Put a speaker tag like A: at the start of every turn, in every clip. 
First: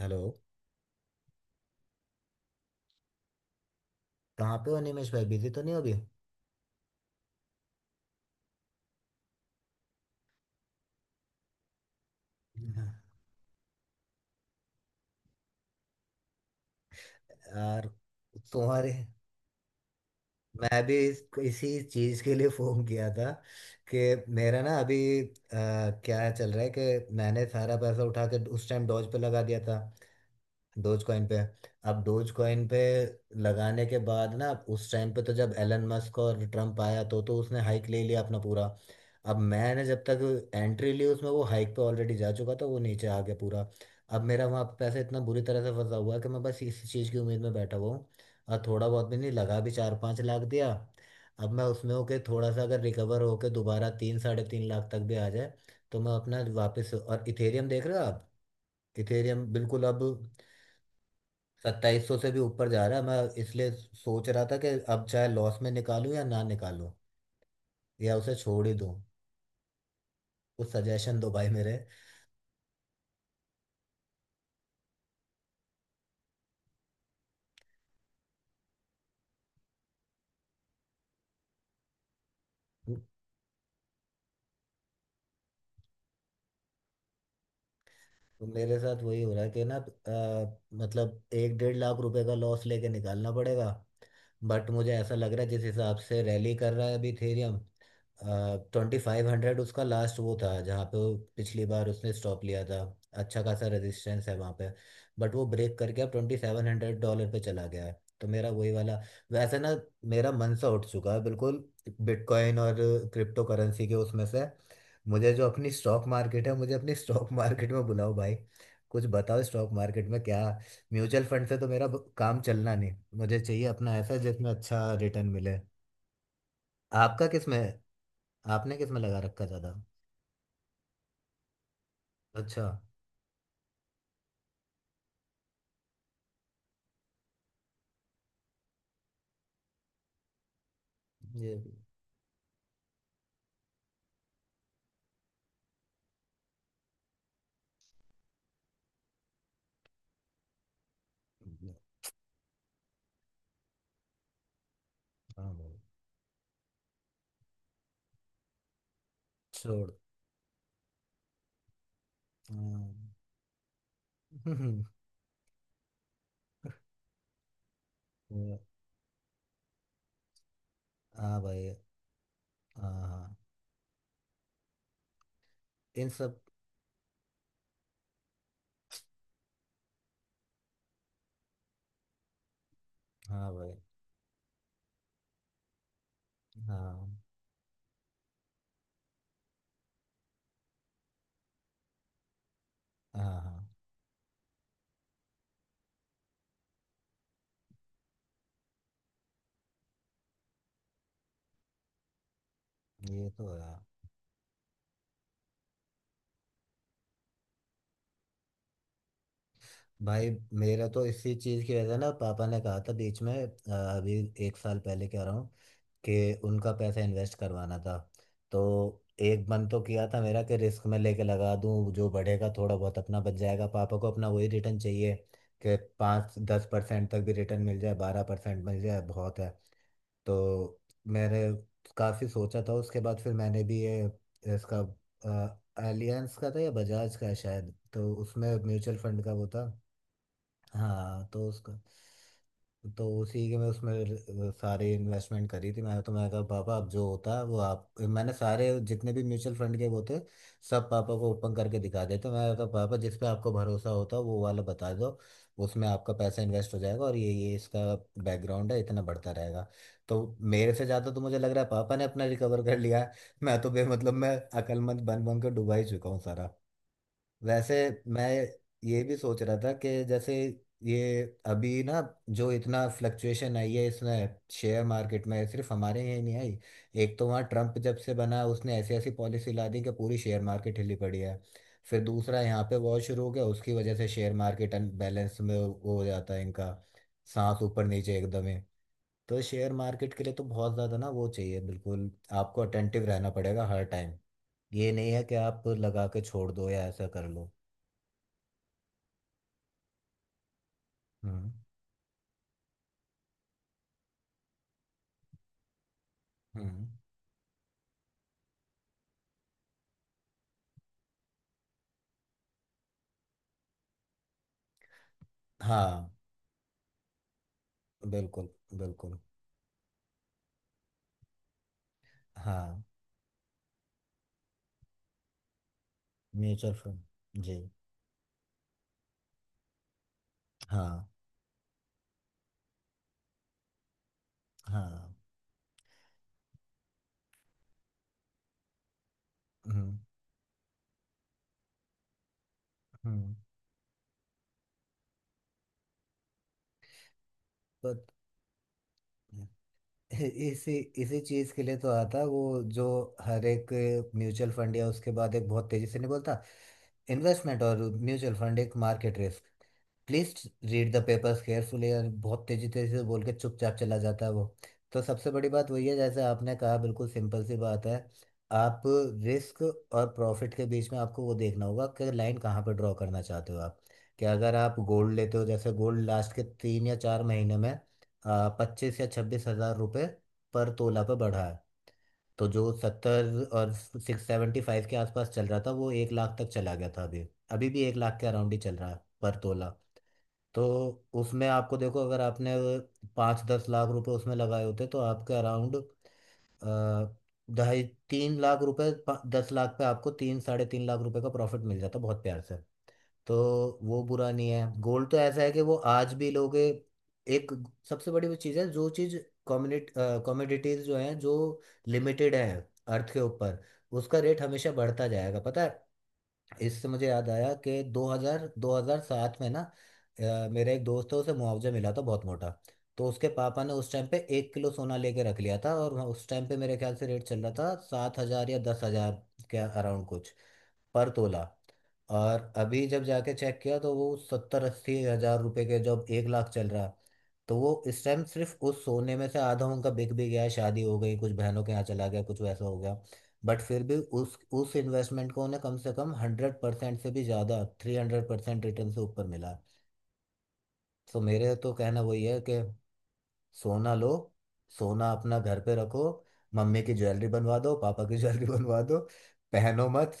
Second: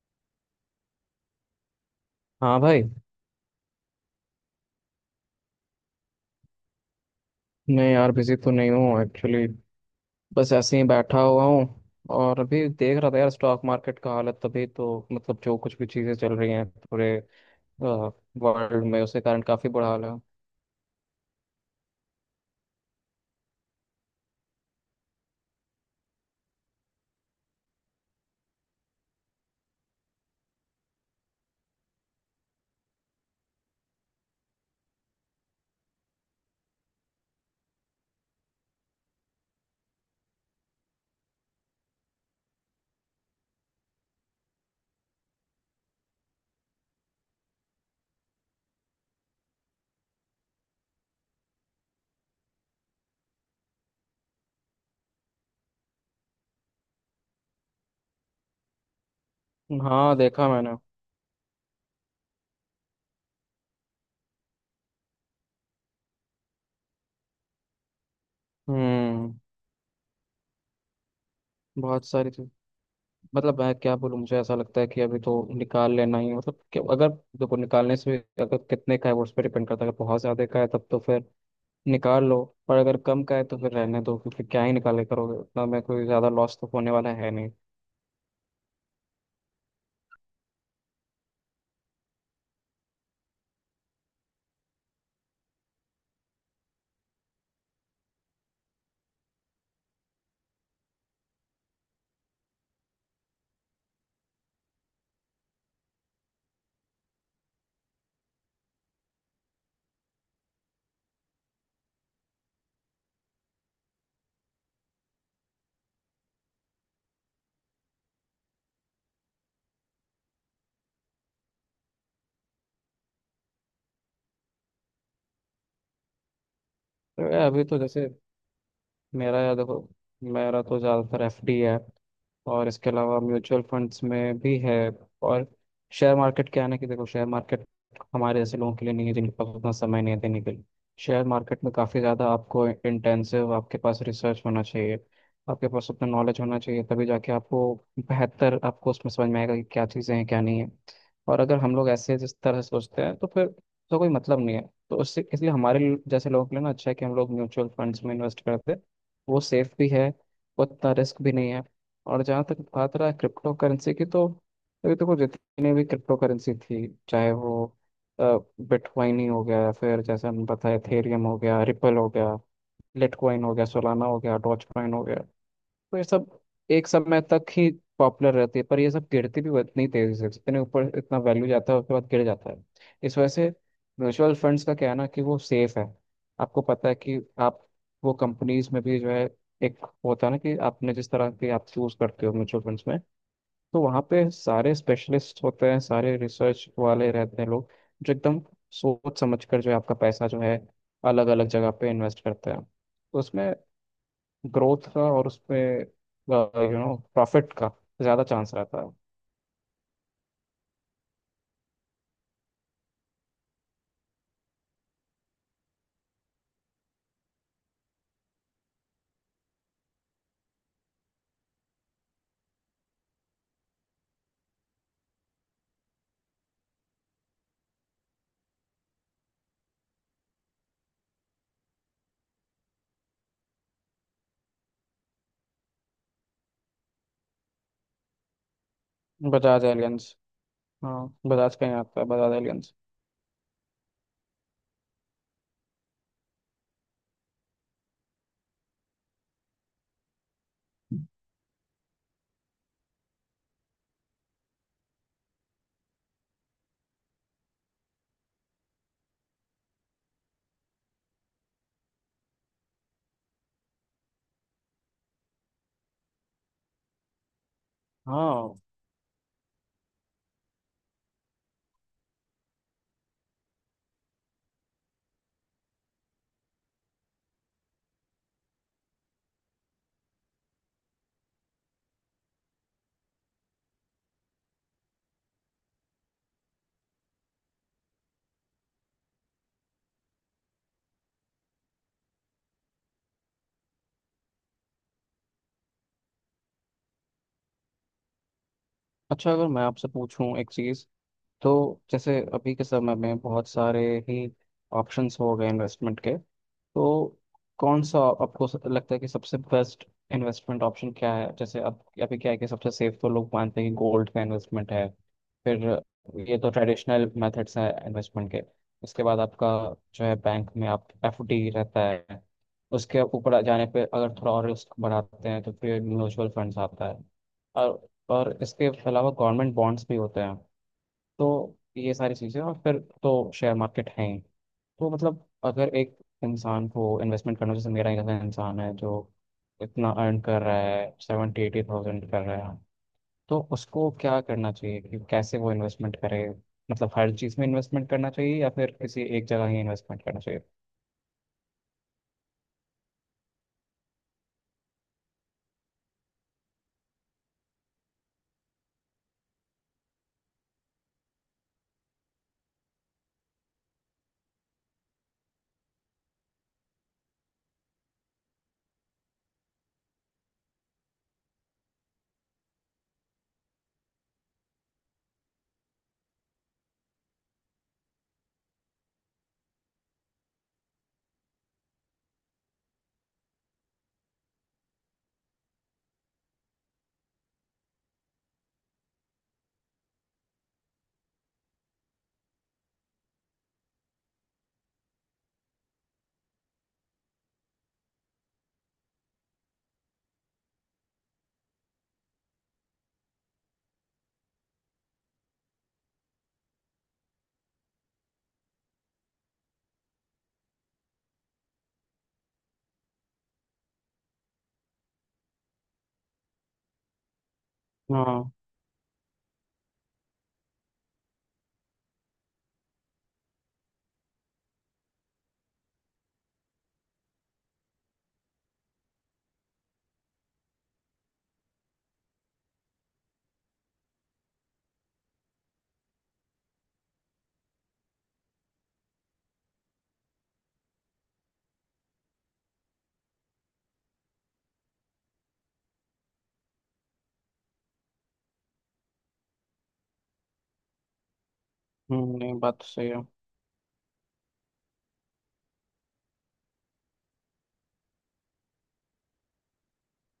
A: Hello.
B: हाँ भाई।
A: कहाँ पे हो निमेश भाई? बिजी तो नहीं हो अभी?
B: मैं यार बिजी तो नहीं हूँ एक्चुअली, बस ऐसे ही बैठा हुआ हूँ। और अभी
A: हाँ।
B: देख रहा था यार स्टॉक मार्केट का हालत, तभी तो मतलब जो कुछ भी चीज़ें चल रही हैं पूरे
A: यार,
B: वर्ल्ड
A: तुम्हारे...
B: में उसके कारण काफ़ी बुरा हाल है।
A: मैं भी इसी चीज के लिए फोन किया था कि मेरा ना अभी क्या चल रहा है, कि मैंने सारा पैसा उठा के उस टाइम डॉज पे लगा दिया था। डोज कॉइन पे। अब डोज कॉइन पे लगाने के बाद ना उस टाइम पे तो जब एलन मस्क और ट्रम्प आया तो उसने हाइक ले लिया अपना पूरा। अब मैंने जब तक एंट्री ली उसमें, वो हाइक पे ऑलरेडी जा चुका था, वो नीचे आ गया पूरा। अब मेरा वहाँ पे पैसा इतना बुरी तरह से फंसा हुआ है कि मैं बस इसी चीज़ की उम्मीद में बैठा हुआ हूँ। और थोड़ा बहुत भी नहीं लगा, भी 4-5 लाख दिया। अब मैं उसमें होके थोड़ा सा अगर रिकवर होके दोबारा 3-3.5 लाख तक भी आ जाए तो मैं अपना वापस। और इथेरियम देख रहे हो आप? इथेरियम बिल्कुल अब
B: हाँ, देखा मैंने।
A: 2700 से भी ऊपर जा रहा है। मैं इसलिए सोच रहा था कि अब चाहे लॉस में निकालूं या ना निकालूं, या उसे छोड़ ही दूं।
B: हम्म।
A: कुछ सजेशन दो भाई मेरे।
B: बहुत सारी चीज, मतलब मैं क्या बोलूँ, मुझे ऐसा लगता है कि अभी तो निकाल लेना ही, मतलब कि अगर देखो अगर कितने का है वो उस पर डिपेंड करता है, अगर बहुत ज़्यादा का है तब तो फिर निकाल लो। पर अगर कम का है तो फिर रहने दो, क्योंकि क्या ही निकाले करोगे उतना में, कोई ज़्यादा लॉस तो होने वाला है नहीं।
A: तो मेरे साथ वही हो रहा है कि ना, मतलब 1-1.5 लाख रुपए का लॉस लेके निकालना पड़ेगा। बट मुझे ऐसा लग रहा है, जिस हिसाब से रैली कर रहा है अभी इथेरियम, 2500 उसका लास्ट वो था जहाँ पे वो पिछली बार उसने स्टॉप लिया था। अच्छा खासा रेजिस्टेंस है वहाँ पे। बट वो ब्रेक करके अब 2700 डॉलर पे चला गया है, तो मेरा वही वाला। वैसे ना, मेरा मन सा उठ चुका है बिल्कुल बिटकॉइन और क्रिप्टो करेंसी के उसमें से। मुझे जो अपनी स्टॉक मार्केट है, मुझे अपनी स्टॉक मार्केट में बुलाओ भाई। कुछ बताओ स्टॉक मार्केट में क्या। म्यूचुअल फंड से तो मेरा काम चलना नहीं। मुझे चाहिए अपना ऐसा जिसमें अच्छा रिटर्न मिले।
B: तो
A: आपका
B: यार
A: किस में
B: अभी तो
A: है?
B: जैसे
A: आपने किस में लगा
B: मेरा,
A: रखा
B: यार
A: ज्यादा?
B: देखो, मेरा तो ज़्यादातर एफडी है।
A: अच्छा।
B: और इसके अलावा म्यूचुअल फंड्स में भी है। और शेयर मार्केट क्या है ना, कि देखो शेयर मार्केट हमारे जैसे लोगों के लिए नहीं है, जिनके पास उतना समय नहीं है देने के लिए। शेयर
A: ये।
B: मार्केट में काफ़ी ज़्यादा आपको इंटेंसिव, आपके पास रिसर्च होना चाहिए, आपके पास उतना नॉलेज होना चाहिए, तभी जाके आपको बेहतर आपको उसमें समझ में आएगा कि क्या चीज़ें हैं क्या नहीं है। और अगर हम लोग ऐसे जिस तरह से सोचते हैं तो फिर तो कोई मतलब नहीं है। तो उससे इसलिए
A: हाँ भाई।
B: जैसे लोगों के लिए ना अच्छा है कि हम लोग म्यूचुअल फंड्स में इन्वेस्ट करते हैं। वो सेफ भी
A: छोड़।
B: है, उतना रिस्क भी नहीं है। और जहाँ तक बात
A: हाँ।
B: रहा क्रिप्टो करेंसी की, तो
A: हम्म।
B: अभी देखो जितनी भी क्रिप्टो करेंसी थी, चाहे वो
A: ये-
B: बिटकॉइन ही हो गया या फिर जैसे हम बताए एथेरियम हो
A: हाँ
B: गया,
A: भाई।
B: रिपल हो गया,
A: हाँ, हाँ।
B: लिटकॉइन हो गया, सोलाना हो गया, डॉज कॉइन हो गया। तो ये
A: इन
B: सब
A: सब।
B: एक समय तक ही पॉपुलर रहती है, पर ये सब गिरती भी इतनी तेजी से, इतने ऊपर इतना वैल्यू जाता है उसके बाद गिर जाता है। इस वजह से
A: हाँ भाई।
B: म्यूचुअल फंड्स का क्या है ना कि वो सेफ है। आपको पता है
A: हाँ,
B: कि आप वो कंपनीज में भी जो है, एक होता है ना कि आपने जिस तरह के आप चूज करते हो म्यूचुअल फंड्स में,
A: हाँ। हाँ।
B: तो वहाँ पे सारे स्पेशलिस्ट होते हैं, सारे रिसर्च वाले रहते हैं लोग, जो एकदम सोच समझ कर जो है आपका पैसा जो है अलग अलग जगह पे इन्वेस्ट करते हैं। तो
A: ये तो
B: उसमें
A: है।
B: ग्रोथ का और उसपे यू नो प्रॉफिट का ज़्यादा चांस रहता है।
A: भाई, मेरा तो इसी चीज़ की वजह से ना पापा ने कहा था बीच में, अभी एक साल पहले कह रहा हूँ, कि उनका पैसा इन्वेस्ट करवाना था। तो एक मन तो किया था मेरा कि रिस्क में लेके लगा दूं, जो बढ़ेगा थोड़ा बहुत अपना बच जाएगा। पापा को अपना वही रिटर्न चाहिए कि 5-10% तक भी रिटर्न मिल जाए, 12% मिल जाए, बहुत है। तो मैंने काफ़ी सोचा था, उसके बाद फिर मैंने भी ये इसका एलियंस का था या बजाज का है शायद, तो उसमें म्यूचुअल फंड का वो था।
B: बजाज एलियंस। हाँ,
A: हाँ, तो
B: बजाज का ही
A: उसका।
B: आता है, बजाज एलियंस।
A: तो उसी के मैं उसमें सारी इन्वेस्टमेंट करी थी मैंने। तो मैंने कहा पापा अब जो होता है वो आप, मैंने सारे जितने भी म्यूचुअल फंड के वो थे सब पापा को ओपन करके दिखा देते। मैंने कहा पापा जिस पे आपको भरोसा होता है वो वाला बता दो, उसमें आपका पैसा इन्वेस्ट हो जाएगा, और ये इसका बैकग्राउंड है, इतना बढ़ता रहेगा। तो मेरे से ज़्यादा तो मुझे लग रहा है पापा ने अपना रिकवर कर लिया है। मैं तो बे मतलब मैं अकलमंद बन बन के डुबा ही चुका हूँ सारा। वैसे मैं
B: हाँ।
A: ये भी सोच रहा था कि जैसे ये अभी ना, जो इतना फ्लक्चुएशन आई है इसमें शेयर मार्केट में, सिर्फ हमारे यहाँ ही नहीं आई। एक तो वहाँ ट्रम्प जब से बना उसने ऐसी ऐसी पॉलिसी ला दी कि पूरी शेयर मार्केट हिली पड़ी है। फिर दूसरा यहाँ पे वॉर शुरू हो गया, उसकी वजह से शेयर मार्केट अनबैलेंस में वो हो जाता है इनका, सांस ऊपर नीचे एकदम ही। तो शेयर मार्केट के लिए तो बहुत ज़्यादा ना वो चाहिए बिल्कुल। आपको अटेंटिव रहना पड़ेगा हर टाइम। ये नहीं है कि आप लगा के छोड़ दो या ऐसा कर लो।
B: अच्छा, अगर मैं आपसे पूछूं एक चीज़,
A: हम्म।
B: तो जैसे अभी के समय में बहुत सारे ही ऑप्शंस हो गए इन्वेस्टमेंट के,
A: हम्म।
B: तो कौन सा आपको लगता है कि सबसे बेस्ट इन्वेस्टमेंट ऑप्शन क्या है? जैसे अब अभी क्या है कि सबसे सेफ तो लोग मानते हैं कि गोल्ड का इन्वेस्टमेंट है, फिर
A: हाँ।
B: ये तो ट्रेडिशनल मेथड्स हैं इन्वेस्टमेंट के।
A: बिल्कुल,
B: उसके
A: बिल्कुल।
B: बाद आपका जो है बैंक में आप एफडी रहता है,
A: हाँ।
B: उसके ऊपर जाने पे अगर थोड़ा और रिस्क बढ़ाते हैं तो फिर म्यूचुअल फंड्स
A: म्यूचुअल
B: आता है।
A: फंड। जी।
B: और इसके अलावा गवर्नमेंट बॉन्ड्स भी होते हैं।
A: हाँ,
B: तो ये सारी चीज़ें, और फिर तो शेयर मार्केट है ही। तो
A: हाँ।
B: मतलब अगर एक इंसान को इन्वेस्टमेंट करना, जैसे मेरा जैसा इंसान है जो इतना
A: हम्म।
B: अर्न कर रहा है, 70-80,000 कर रहा है,
A: हम्म।
B: तो उसको क्या करना चाहिए कि कैसे वो इन्वेस्टमेंट करे? मतलब हर चीज़ में इन्वेस्टमेंट
A: बट
B: करना चाहिए या फिर किसी एक जगह ही इन्वेस्टमेंट करना चाहिए?
A: इसी इसी चीज के लिए तो आता है वो जो हर एक म्यूचुअल फंड, या उसके बाद एक बहुत तेजी से नहीं बोलता, इन्वेस्टमेंट और म्यूचुअल फंड एक market risk, please read the papers carefully, और बहुत तेजी तेजी से बोल के चुपचाप चला जाता है वो। तो सबसे बड़ी बात वही है, जैसे आपने कहा, बिल्कुल सिंपल सी बात है। आप रिस्क और प्रॉफिट के बीच में आपको वो देखना होगा कि लाइन कहाँ पर ड्रॉ करना चाहते हो आप। कि अगर आप गोल्ड लेते हो, जैसे गोल्ड लास्ट के तीन या चार महीने में 25-26 हज़ार रुपये पर तोला पर बढ़ा है। तो जो सत्तर और 675 के आसपास चल रहा था, वो 1 लाख तक चला गया था अभी। अभी भी 1 लाख के अराउंड ही चल रहा है पर तोला। तो उसमें आपको देखो, अगर आपने 5-10 लाख रुपए उसमें लगाए होते तो आपके अराउंड 2.5-3 लाख रुपए, 10 लाख पे आपको 3-3.5 लाख रुपए का प्रॉफिट मिल जाता बहुत प्यार से। तो वो बुरा नहीं है गोल्ड। तो ऐसा है कि वो आज भी लोग एक सबसे बड़ी वो चीज़ है, जो चीज़ कम्युनिट कमोडिटीज जो हैं जो लिमिटेड है अर्थ के ऊपर, उसका रेट हमेशा बढ़ता जाएगा पता है। इससे मुझे याद आया कि
B: हाँ।
A: 2000 2007 में ना, मेरा एक दोस्त है उसे मुआवजा मिला था बहुत मोटा। तो उसके पापा ने उस टाइम पे 1 किलो सोना लेके रख लिया था, और उस टाइम पे मेरे ख्याल से रेट चल रहा था 7 हज़ार या 10 हज़ार के अराउंड कुछ, पर तोला। और अभी जब जाके चेक किया तो वो 70-80 हज़ार रुपए के, जब 1 लाख चल रहा है। तो वो इस टाइम सिर्फ उस सोने में से आधा उनका बिक भी गया है, शादी हो गई कुछ, बहनों के यहाँ चला गया कुछ, वैसा हो गया। बट फिर भी उस इन्वेस्टमेंट को उन्हें कम से कम 100% से भी ज़्यादा, 300% रिटर्न से ऊपर मिला। तो मेरे तो कहना वही
B: नहीं,
A: है कि
B: बात तो सही है।
A: सोना लो, सोना अपना घर पे रखो, मम्मी की ज्वेलरी बनवा दो, पापा की ज्वेलरी बनवा दो। पहनो मत,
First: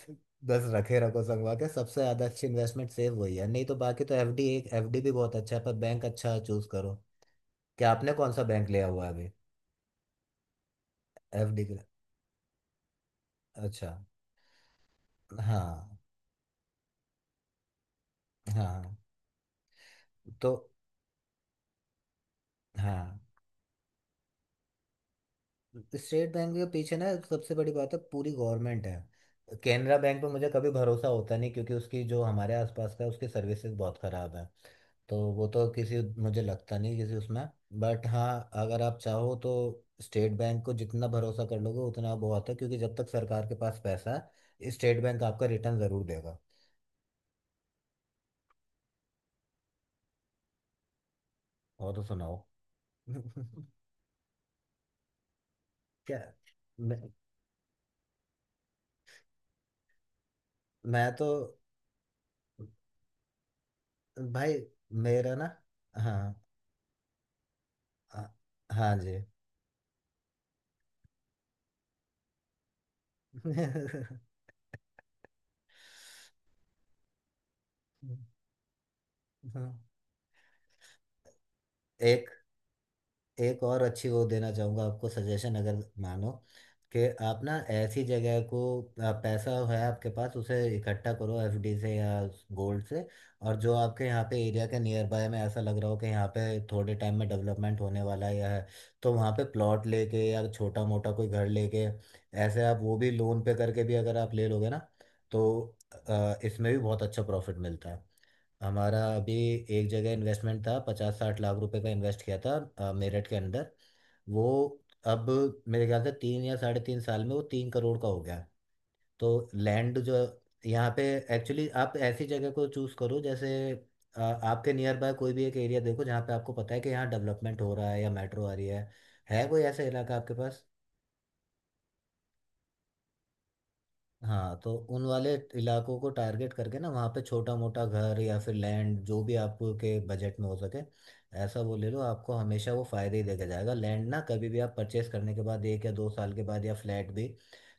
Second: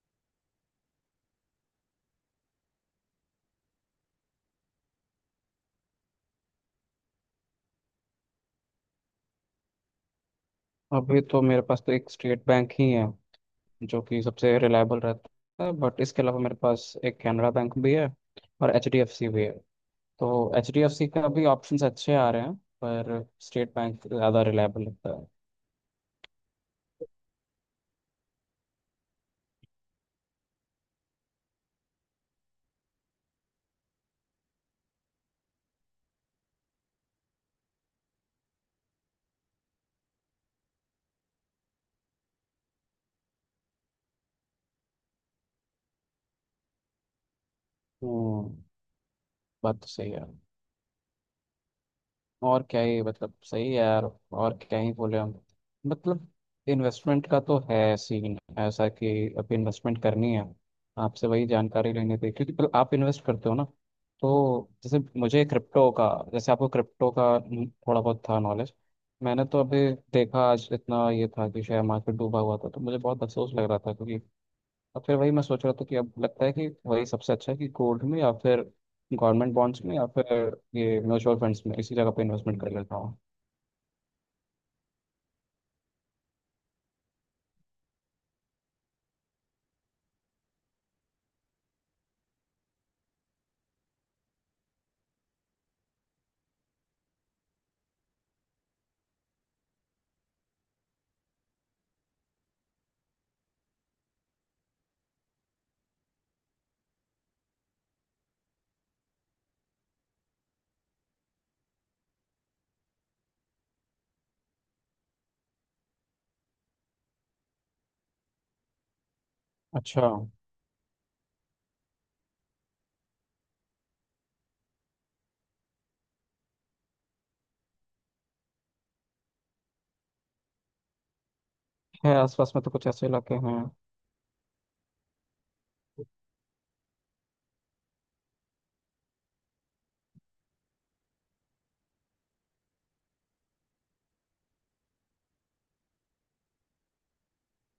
A: बस रखे रखो संगवा के। सबसे ज्यादा अच्छी इन्वेस्टमेंट सेव वही है। नहीं तो बाकी तो एफडी, एक एफडी भी बहुत अच्छा है, पर बैंक अच्छा चूज करो। क्या आपने कौन सा बैंक लिया हुआ है अभी?
B: अभी तो मेरे
A: एफडी के
B: पास
A: लिए?
B: तो एक स्टेट बैंक ही है,
A: अच्छा।
B: जो कि सबसे रिलायबल रहता है।
A: हाँ।
B: बट इसके अलावा मेरे पास एक कैनरा बैंक भी है और एच
A: हाँ।
B: डी एफ सी भी है। तो
A: तो।
B: HDFC का भी ऑप्शंस अच्छे आ रहे हैं,
A: हाँ।
B: पर स्टेट बैंक ज़्यादा रिलायबल लगता है।
A: स्टेट बैंक के पीछे ना सबसे बड़ी बात है, पूरी गवर्नमेंट है। केनरा बैंक पे मुझे कभी भरोसा होता नहीं, क्योंकि उसकी जो हमारे आसपास का है, उसकी सर्विसेज बहुत खराब है। तो वो तो किसी, मुझे लगता नहीं किसी उसमें। बट हाँ, अगर आप चाहो तो स्टेट बैंक को जितना भरोसा कर लोगे उतना बहुत है, क्योंकि जब तक सरकार के पास पैसा है, स्टेट बैंक आपका रिटर्न जरूर देगा।
B: हम्म। बात तो सही है।
A: और तो सुनाओ।
B: और क्या ही मतलब सही है यार, और क्या ही बोले हम।
A: क्या।
B: मतलब
A: मैं।
B: इन्वेस्टमेंट का तो है सीन ऐसा कि अब इन्वेस्टमेंट करनी है।
A: मैं तो।
B: आपसे वही जानकारी लेनी थी, क्योंकि पहले आप इन्वेस्ट करते हो ना।
A: भाई,
B: तो जैसे
A: मेरा
B: मुझे
A: ना।
B: क्रिप्टो का,
A: हाँ।
B: जैसे आपको क्रिप्टो का थोड़ा बहुत
A: हाँ।
B: था नॉलेज।
A: हाँ जी।
B: मैंने तो अभी देखा आज, इतना ये था कि शेयर मार्केट डूबा हुआ था तो मुझे बहुत अफसोस लग रहा था क्योंकि, और फिर वही मैं सोच रहा था कि अब लगता है कि वही सबसे अच्छा है कि गोल्ड में या फिर गवर्नमेंट बॉन्ड्स में या फिर ये म्यूचुअल फंड्स में इसी जगह पे
A: एक।
B: इन्वेस्टमेंट कर लेता हूँ।
A: एक और अच्छी वो देना चाहूँगा आपको सजेशन। अगर मानो कि आप ना ऐसी जगह को, पैसा है आपके पास उसे इकट्ठा करो एफडी से या गोल्ड से, और जो आपके यहाँ पे एरिया के नियर बाय में ऐसा लग रहा हो कि यहाँ पे थोड़े टाइम में डेवलपमेंट होने वाला है या है, तो वहाँ पे प्लॉट लेके या छोटा मोटा कोई घर लेके, ऐसे आप वो भी लोन पे करके भी अगर आप ले लोगे ना, तो इसमें भी बहुत अच्छा प्रॉफिट मिलता है। हमारा अभी एक जगह इन्वेस्टमेंट था, 50-60 लाख रुपए का इन्वेस्ट किया था मेरठ के अंदर। वो अब मेरे ख्याल से 3 या 3.5 साल में वो 3 करोड़ का हो गया। तो लैंड
B: अच्छा।
A: जो यहाँ पे, एक्चुअली आप ऐसी जगह को चूज करो जैसे, आपके नियर बाय कोई भी एक एरिया देखो, जहाँ पे आपको पता है कि यहाँ डेवलपमेंट हो रहा है या मेट्रो आ रही है। है कोई ऐसा इलाका आपके पास?
B: है, आसपास में तो कुछ ऐसे इलाके हैं।
A: हाँ, तो उन वाले इलाकों को टारगेट करके ना, वहाँ पे छोटा मोटा घर या फिर लैंड, जो भी आपके बजट में हो सके ऐसा वो ले लो। आपको हमेशा वो फायदे ही देके जाएगा लैंड, ना कभी भी आप परचेस करने के बाद 1 या 2 साल के बाद, या फ्लैट भी,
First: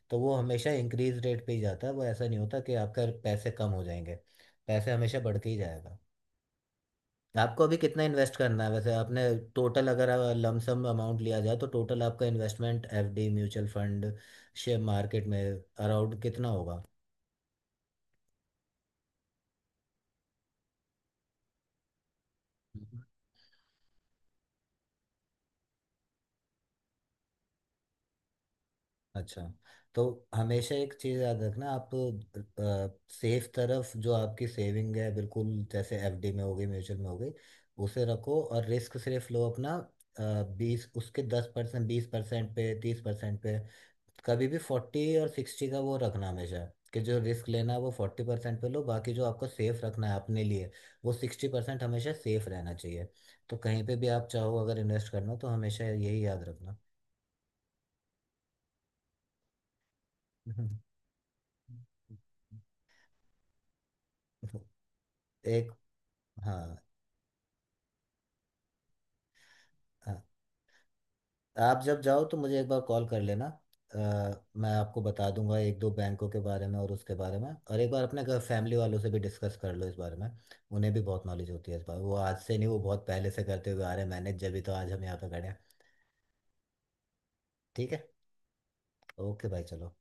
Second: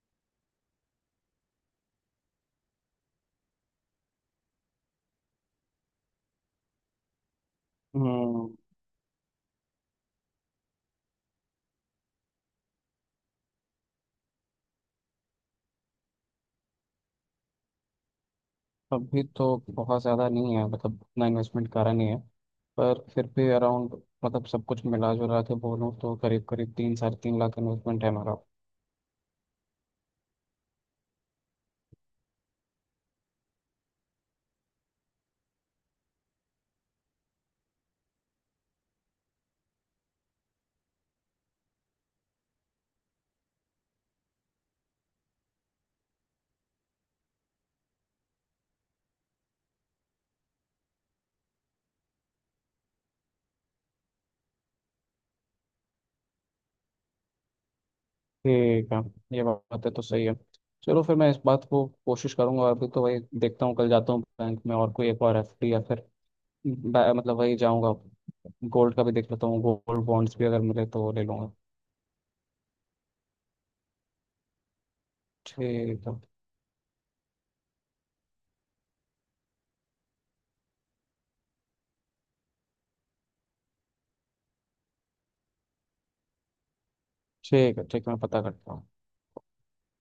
A: तो वो हमेशा इंक्रीज रेट पे ही जाता है। वो ऐसा नहीं होता कि आपका पैसे कम हो जाएंगे, पैसे हमेशा बढ़ के ही जाएगा। आपको अभी कितना इन्वेस्ट
B: हम्म।
A: करना है वैसे आपने? टोटल अगर लमसम अमाउंट लिया जाए, तो टोटल आपका investment FD, mutual fund, share market में अराउंड कितना होगा?
B: अभी तो बहुत ज़्यादा नहीं है, मतलब उतना इन्वेस्टमेंट करा नहीं है, पर फिर भी अराउंड, मतलब सब कुछ मिला जुला के बोलूँ तो करीब करीब 3 साढ़े 3 लाख इन्वेस्टमेंट है मेरा।
A: अच्छा। तो हमेशा एक चीज़ याद रखना आप, सेफ तरफ जो आपकी सेविंग है, बिल्कुल जैसे एफडी में हो गई म्यूचुअल में हो गई, उसे रखो, और रिस्क सिर्फ लो अपना बीस, उसके 10%, 20% पे, 30% पे। कभी भी फोर्टी और सिक्सटी का वो रखना हमेशा, कि जो रिस्क लेना है वो 40% पे लो, बाकी जो आपको सेफ रखना है अपने लिए वो 60% हमेशा सेफ रहना चाहिए। तो कहीं पे भी आप चाहो अगर इन्वेस्ट करना, तो हमेशा यही याद रखना।
B: ठीक है। ये बात है तो सही है। चलो फिर मैं इस बात को कोशिश करूंगा, अभी तो वही देखता हूँ, कल जाता हूँ बैंक में और कोई एक और एफ
A: एक।
B: डी या फिर
A: हाँ।
B: मतलब वही जाऊंगा। गोल्ड का भी देख लेता हूँ, गोल्ड
A: हाँ।
B: बॉन्ड्स भी अगर मिले तो ले लूंगा।
A: आप जब जाओ तो मुझे एक बार कॉल कर लेना। अ, मैं आपको बता दूंगा एक दो
B: ठीक है।
A: बैंकों के बारे में और उसके बारे में, और एक बार अपने घर फैमिली वालों से भी डिस्कस कर लो इस बारे में। उन्हें भी बहुत नॉलेज होती है इस बारे में। वो आज से नहीं, वो बहुत पहले से करते हुए आ रहे हैं मैनेज, जब भी, तो आज हम यहाँ पे खड़े हैं।
B: ठीक है
A: ठीक है।
B: ठीक है, मैं पता करता हूँ।
A: ओके भाई चलो।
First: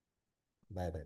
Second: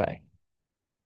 B: बाय।
A: बाय। बाय